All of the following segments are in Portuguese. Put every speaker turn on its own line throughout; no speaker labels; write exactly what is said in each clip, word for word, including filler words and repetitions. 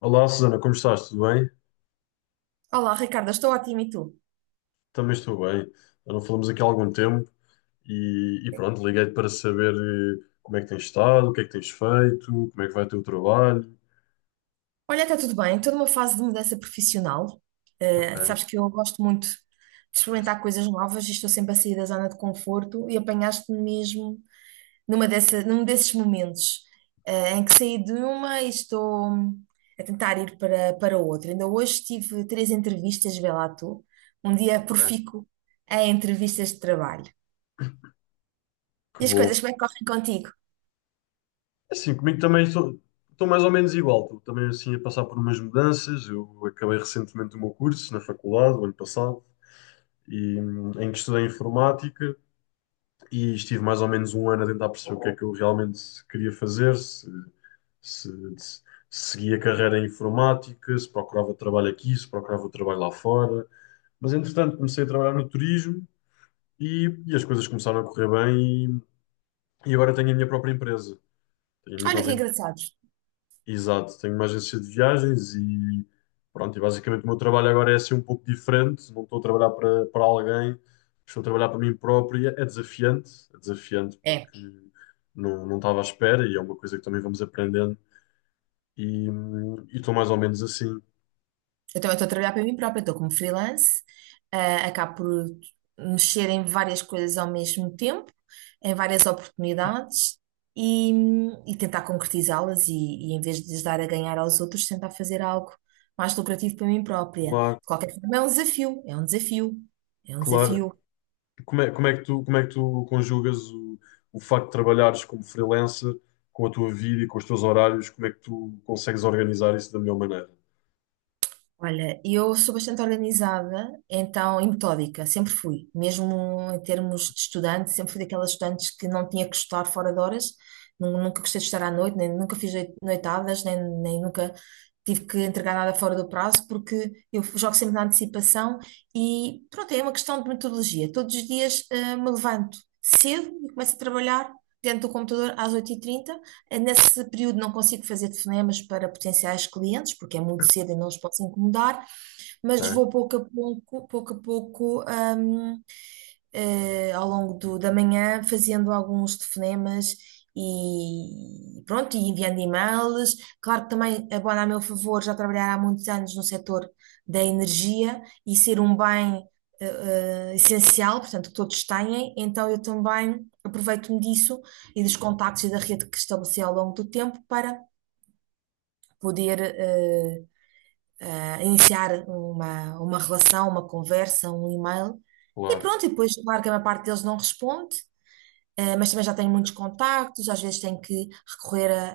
Olá, Susana, como estás? Tudo bem?
Olá, Ricardo, estou ótima e tu?
Também estou bem. Já não falamos aqui há algum tempo e, e pronto, liguei-te para saber eh, como é que tens estado, o que é que tens feito, como é que vai o teu trabalho.
Olha, está tudo bem, estou numa fase de mudança profissional. Eh,
Ok,
sabes que eu gosto muito de experimentar coisas novas e estou sempre a sair da zona de conforto e apanhaste-me mesmo numa dessa, num desses momentos, eh, em que saí de uma e estou a tentar ir para, para outra. Ainda hoje tive três entrevistas, vê lá tu, um dia
ok,
profícuo em entrevistas de trabalho.
que
E as coisas,
bom.
como é que correm contigo?
É assim, comigo também estou, estou mais ou menos igual. Estou também assim a passar por umas mudanças. Eu acabei recentemente o meu curso na faculdade, o ano passado, e, hum, em que estudei informática e estive mais ou menos um ano a tentar perceber o que é que eu realmente queria fazer, se, se seguia carreira em informática, se procurava trabalho aqui, se procurava trabalho lá fora. Mas, entretanto, comecei a trabalhar no turismo e, e as coisas começaram a correr bem e, e agora tenho a minha própria empresa. Tenho a minha
Olha que
própria...
engraçados.
Exato, tenho uma agência de viagens e pronto, e basicamente o meu trabalho agora é assim um pouco diferente, não estou a trabalhar para, para alguém, estou a trabalhar para mim próprio, e é desafiante, é desafiante
É.
porque não, não estava à espera e é uma coisa que também vamos aprendendo e hum, e estou mais ou menos assim.
Então, eu também estou a trabalhar para mim própria, estou como freelance. Ah, acabo por mexer em várias coisas ao mesmo tempo, em várias oportunidades, e, e tentar concretizá-las, e, e em vez de lhes dar a ganhar aos outros, tentar fazer algo mais lucrativo para mim própria. De
Claro,
qualquer forma, é um desafio, é um desafio, é um
claro.
desafio.
Como é, como é que tu, como é que tu conjugas o, o facto de trabalhares como freelancer com a tua vida e com os teus horários? Como é que tu consegues organizar isso da melhor maneira?
Olha, eu sou bastante organizada, então, e metódica, sempre fui. Mesmo em termos de estudante, sempre fui daquelas estudantes que não tinha que estudar fora de horas. Nu- nunca gostei de estudar à noite, nem nunca fiz noi- noitadas, nem, nem nunca tive que entregar nada fora do prazo, porque eu jogo sempre na antecipação. E pronto, é uma questão de metodologia. Todos os dias, eh, me levanto cedo e começo a trabalhar dentro do computador às oito e trinta. Eh, Nesse período não consigo fazer telefonemas para potenciais clientes, porque é muito cedo e não os posso incomodar, mas
Ok?
vou pouco a pouco, pouco a pouco, hum, eh, ao longo do- da manhã, fazendo alguns telefonemas e pronto, e enviando e-mails. Claro que também abona a meu favor já trabalhar há muitos anos no setor da energia e ser um bem, eh, eh, essencial, portanto, que todos têm, então eu também aproveito-me disso e dos contactos e da rede que estabeleci ao longo do tempo para poder, eh, eh, iniciar uma, uma relação, uma conversa, um e-mail. E
Claro,
pronto, e depois, claro que a maior parte deles não responde, eh, mas também já tenho muitos contactos, às vezes tenho que recorrer a,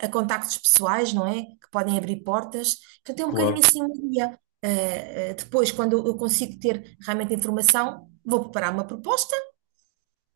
a- a contactos pessoais, não é? Que podem abrir portas. Portanto, é um bocadinho
claro,
assim um dia. Eh, eh, depois, quando eu consigo ter realmente informação, vou preparar uma proposta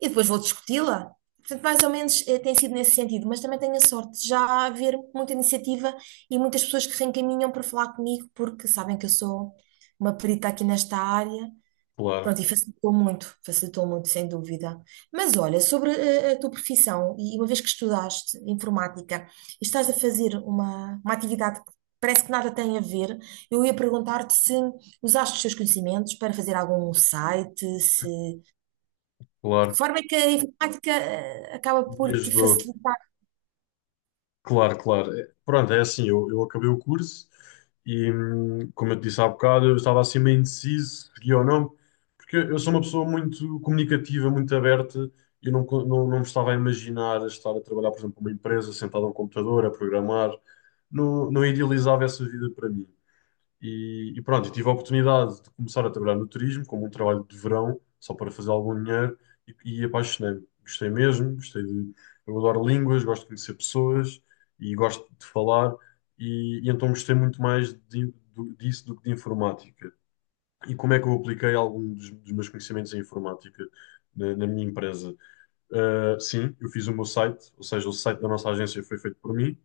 e depois vou discuti-la. Portanto, mais ou menos, eh, tem sido nesse sentido, mas também tenho a sorte de já haver muita iniciativa e muitas pessoas que reencaminham para falar comigo porque sabem que eu sou uma perita aqui nesta área.
claro,
Pronto, e facilitou muito, facilitou muito, sem dúvida. Mas olha, sobre, eh, a tua profissão, e uma vez que estudaste informática e estás a fazer uma, uma atividade que parece que nada tem a ver, eu ia perguntar-te se usaste os teus conhecimentos para fazer algum site, se, de que
claro.
forma é que a informática, eh, acaba por
Me
te
ajudou.
facilitar.
Claro, claro. É, pronto, é assim, eu, eu acabei o curso e, hum, como eu te disse há bocado, eu estava assim meio indeciso, seguia ou não, porque eu sou uma pessoa muito comunicativa, muito aberta, e eu não, co- não, não me estava a imaginar a estar a trabalhar, por exemplo, numa empresa, sentado a um computador, a programar, não, não idealizava essa vida para mim. E, e pronto, tive a oportunidade de começar a trabalhar no turismo, como um trabalho de verão, só para fazer algum dinheiro, e, e apaixonei-me. Gostei mesmo, gostei de. Eu adoro línguas, gosto de conhecer pessoas e gosto de falar, e, e então gostei muito mais de- do- disso do que de informática. E como é que eu apliquei algum dos, dos meus conhecimentos em informática na, na minha empresa? Ah, sim, eu fiz o meu site, ou seja, o site da nossa agência foi feito por mim.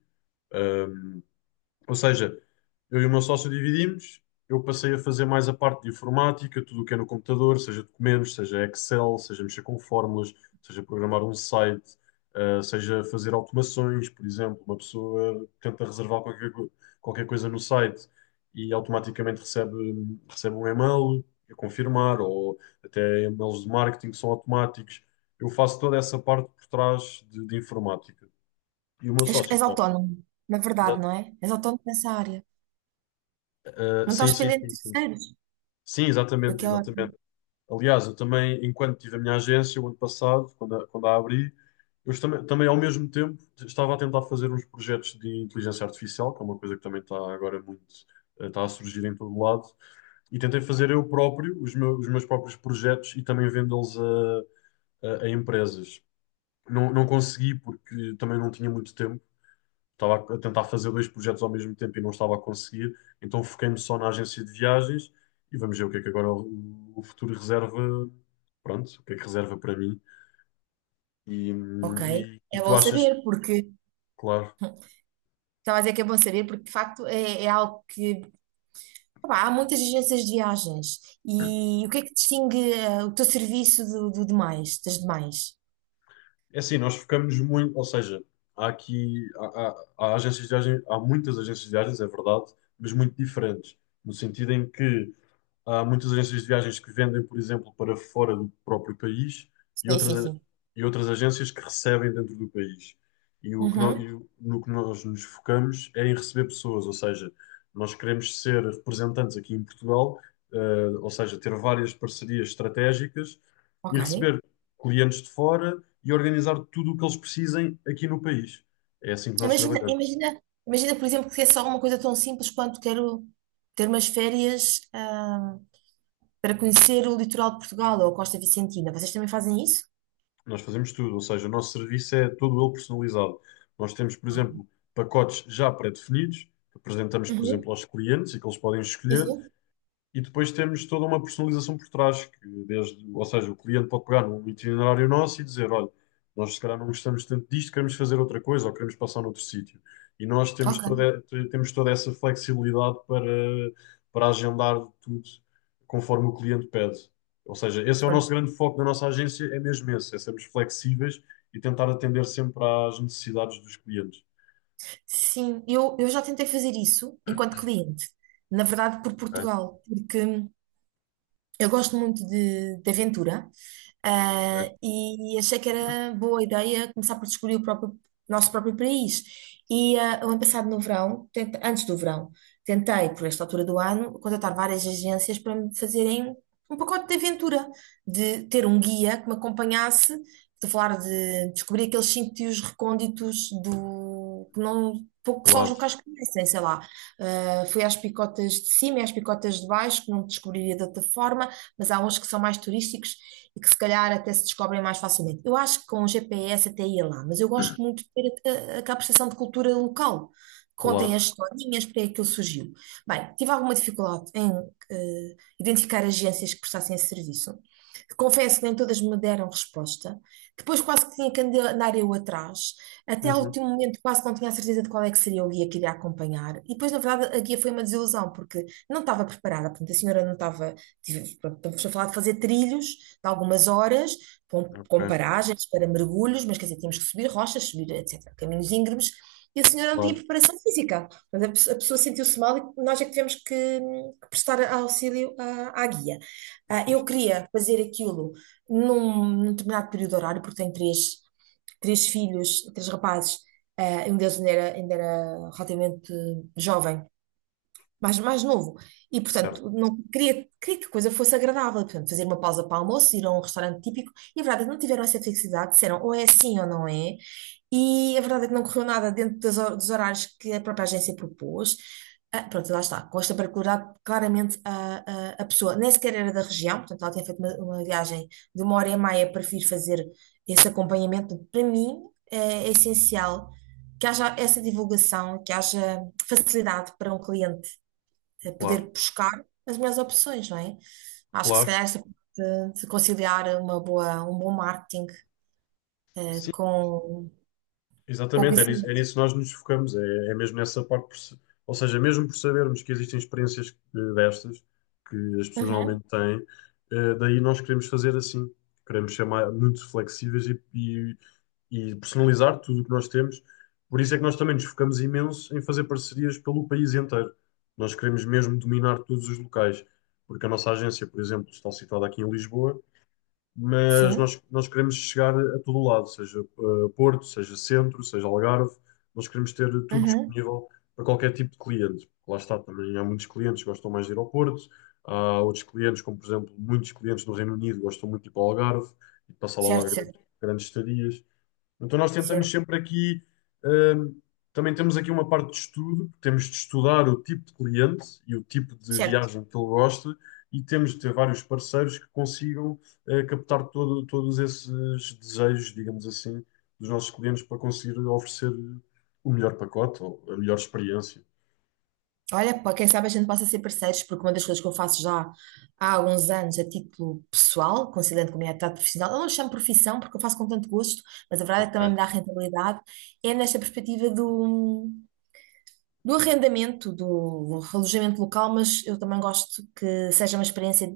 Ah, ou seja, eu e o meu sócio dividimos. Eu passei a fazer mais a parte de informática, tudo o que é no computador, seja documentos, seja Excel, seja mexer com fórmulas, seja programar um site, eh, seja fazer automações, por exemplo. Uma pessoa tenta reservar qualquer, co- qualquer coisa no site e automaticamente recebe, recebe um e-mail a confirmar, ou até e-mails de marketing que são automáticos. Eu faço toda essa parte por trás de, de informática. E o meu
És,
sócio,
és
pá,
autónomo, na
exa-
verdade, não é? És autónomo nessa área.
eh,
Não estás
sim, sim,
dependente de
sim, sim.
terceiros,
Sim,
o
exatamente,
que é ótimo.
exatamente. Aliás, eu também, enquanto tive a minha agência, o ano passado, quando a, quando a abri, eu também, também, ao mesmo tempo, estava a tentar fazer uns projetos de inteligência artificial, que é uma coisa que também está agora muito, eh, está a surgir em todo lado, e tentei fazer eu próprio, os meus, os meus próprios projetos e também vendê-los a, a, a empresas. Não, não consegui porque também não tinha muito tempo, estava a tentar fazer dois projetos ao mesmo tempo e não estava a conseguir, então foquei-me só na agência de viagens e vamos ver o que é que agora o, o futuro reserva, pronto, o que é que reserva para mim. E,
Ok,
hum, e, e
é
tu
bom
achas,
saber, porque...
claro,
Então, mas é que é bom saber, porque de facto é, é algo que. Opá, há muitas agências de viagens. E o que é que distingue, eh, o teu serviço do, do demais, das demais?
é assim, nós focamos muito, ou seja, há aqui, há, há, há agências de viagens, há muitas agências de viagens, é verdade, mas muito diferentes, no sentido em que há muitas agências de viagens que vendem, por exemplo, para fora do próprio país e
Sim,
outras,
sim,
a-
sim.
e outras agências que recebem dentro do país. E, o que nó-
Uhum,
e o- no que nós nos focamos é em receber pessoas, ou seja, nós queremos ser representantes aqui em Portugal, eh, ou seja, ter várias parcerias estratégicas e
ok.
receber clientes de fora e organizar tudo o que eles precisem aqui no país. É assim que nós
Imagina,
trabalhamos.
imagina, imagina, por exemplo, que é só uma coisa tão simples quanto quero ter umas férias, ah, para conhecer o litoral de Portugal ou a Costa Vicentina. Vocês também fazem isso?
Nós fazemos tudo, ou seja, o nosso serviço é todo ele personalizado. Nós temos, por exemplo, pacotes já pré-definidos, que apresentamos, por
Uhum,
exemplo, aos clientes e que eles podem
sim,
escolher,
sim.
e depois temos toda uma personalização por trás, que desde, ou seja, o cliente pode pegar num itinerário nosso e dizer, olha, nós se calhar não gostamos tanto disto, queremos fazer outra coisa ou queremos passar noutro sítio. E nós temos
Ok,
toda, temos toda essa flexibilidade para, para agendar tudo conforme o cliente pede. Ou seja, esse é o nosso
pronto.
grande foco da nossa agência, é mesmo esse, é sermos flexíveis e tentar atender sempre às necessidades dos clientes.
Sim, eu, eu já tentei fazer isso enquanto cliente, na verdade por
Ok,
Portugal, porque... Eu gosto muito de, de aventura, ah,
ok,
e achei que era boa ideia começar por descobrir o próprio- nosso próprio país. E ah, o ano passado, no verão, tenta- antes do verão, tentei, por esta altura do ano, contratar várias agências para me fazerem um pacote de aventura, de ter um guia que me acompanhasse, de falar, de descobrir aqueles sítios recônditos do que não. Pouco que só os
claro,
locais conhecem, sei lá. Ah, fui às picotas de cima e às picotas de baixo, que não descobriria de outra forma, mas há uns que são mais turísticos e que se calhar até se descobrem mais facilmente. Eu acho que com o G P S até ia lá, mas eu gosto muito de ter a, a, aquela percepção de cultura local. Contem
claro.
as historinhas, porque é que aquilo surgiu. Bem, tive alguma dificuldade em, eh, identificar agências que prestassem esse serviço. Confesso que nem todas me deram resposta. Depois quase que tinha que andar eu atrás. Até ao
Uhum,
último momento quase não tinha a certeza de qual é que seria o guia que iria acompanhar. E depois, na verdade, a guia foi uma desilusão, porque não estava preparada. Portanto, a senhora não estava... Tive- pronto, estamos a falar de fazer trilhos de algumas horas, com, com
ok,
paragens para mergulhos, mas quer dizer, tínhamos que subir rochas, subir, etcétera, caminhos íngremes, e a senhora não tinha
claro,
preparação física. Portanto, a, pessoa a pessoa sentiu-se mal e nós é que tivemos que, hum, que prestar auxílio à, à guia. Ah, eu queria fazer aquilo num, num determinado período horário, porque tenho três, três filhos, três rapazes, ah, um deles ainda era, ainda era relativamente jovem, mais, mais novo. E,
certo,
portanto, não queria, queria que a coisa fosse agradável. Portanto, fazer uma pausa para almoço, ir a um restaurante típico. E a verdade é que não tiveram essa flexibilidade, disseram ou é assim ou não é. E a verdade é que não correu nada dentro das hor- dos horários que a própria agência propôs. Ah, pronto, lá está. Com esta particularidade, claramente a, a, a pessoa nem sequer era da região, portanto, ela tinha feito uma, uma viagem de uma hora e meia. Prefiro fazer esse acompanhamento. Para mim, é, é essencial que haja essa divulgação, que haja facilidade para um cliente, eh, poder
claro,
buscar as melhores opções, não é? Acho que se
claro.
calhar esta parte de conciliar uma boa, um bom marketing, eh,
Sim,
com, com
exatamente, é nisso, é
conhecimento.
nisso que nós nos focamos, é, é mesmo nessa parte, por se- ou seja, mesmo por sabermos que existem experiências eh, destas, que as pessoas
Uhum.
normalmente têm, eh, daí nós queremos fazer assim, queremos ser mais, muito flexíveis e, e- e personalizar tudo o que nós temos, por isso é que nós também nos focamos imenso em fazer parcerias pelo país inteiro, nós queremos mesmo dominar todos os locais, porque a nossa agência, por exemplo, está situada aqui em Lisboa, mas
Sim,
nós, nós queremos chegar a todo o lado, seja eh, Porto, seja Centro, seja Algarve, nós queremos ter tudo
uhum.
disponível para qualquer tipo de cliente. Lá está, também há muitos clientes que gostam mais de ir ao Porto, há outros clientes, como por exemplo, muitos clientes do Reino Unido gostam muito de ir para o Algarve e de passar lá uma
Certo,
grande,
certo,
grandes estadias. Então nós tentamos
certo,
sempre aqui, hum, também temos aqui uma parte de estudo, temos de estudar o tipo de cliente e o tipo de
certo.
viagem que ele gosta e temos de ter vários parceiros que consigam eh, captar todo- todos esses desejos, digamos assim, dos nossos clientes para conseguir oferecer o melhor pacote ou a melhor experiência.
Olha, pá, quem sabe a gente possa ser parceiros, porque uma das coisas que eu faço já há alguns anos a título pessoal, conciliando com a minha atividade profissional, eu não chamo profissão porque eu faço com tanto gosto, mas a verdade é que também
Ok.
me dá rentabilidade, é nesta perspectiva do, do arrendamento, do alojamento local, mas eu também gosto que seja uma experiência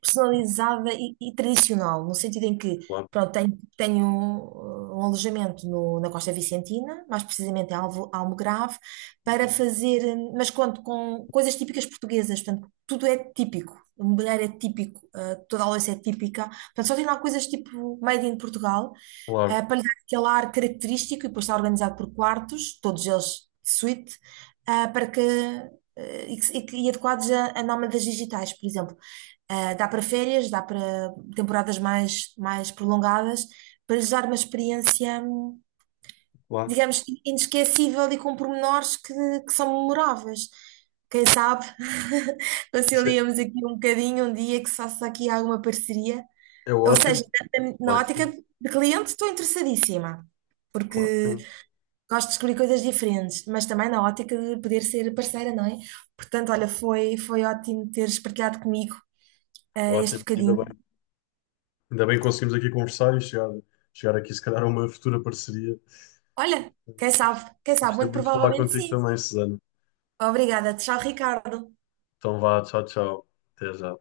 personalizada e, e tradicional, no sentido em que,
Claro,
pronto, tenho, tenho um, um alojamento no- na Costa Vicentina, mais precisamente em Alvo, Almograve, para fazer, hum, mas conto com coisas típicas portuguesas, portanto, tudo é típico, o mobiliário é típico, ah, toda a louça é típica, portanto, só tem lá coisas tipo made in Portugal, ah,
claro,
para lhe dar aquele ar característico, e depois está organizado por quartos, todos eles de suíte, ah, para que, eh, e, que- e que- e adequados a, a nómadas digitais, por exemplo. Ah, dá para férias, dá para temporadas mais, mais prolongadas, para lhes dar uma experiência, hum,
claro.
digamos, inesquecível e com pormenores que, que são memoráveis. Quem sabe,
Isso é,
conciliamos aqui um bocadinho, um dia que se faça aqui alguma parceria.
é
Ou
ótimo,
seja, na na
claro que
ótica
sim,
de cliente estou interessadíssima,
claro que
porque
sim,
gosto de descobrir coisas diferentes, mas também na ótica de poder ser parceira, não é? Portanto, olha, foi, foi ótimo teres partilhado comigo, ah, este
ótimo, ainda
bocadinho.
bem. Ainda bem que conseguimos aqui conversar e chegar, chegar aqui, se calhar, a uma futura parceria.
Olha, quem sabe, quem sabe,
Gostei
muito
muito de falar
provavelmente
contigo
sim.
também, Susana.
Obrigada, tchau, Ricardo.
Então vá, tchau, tchau. Até já.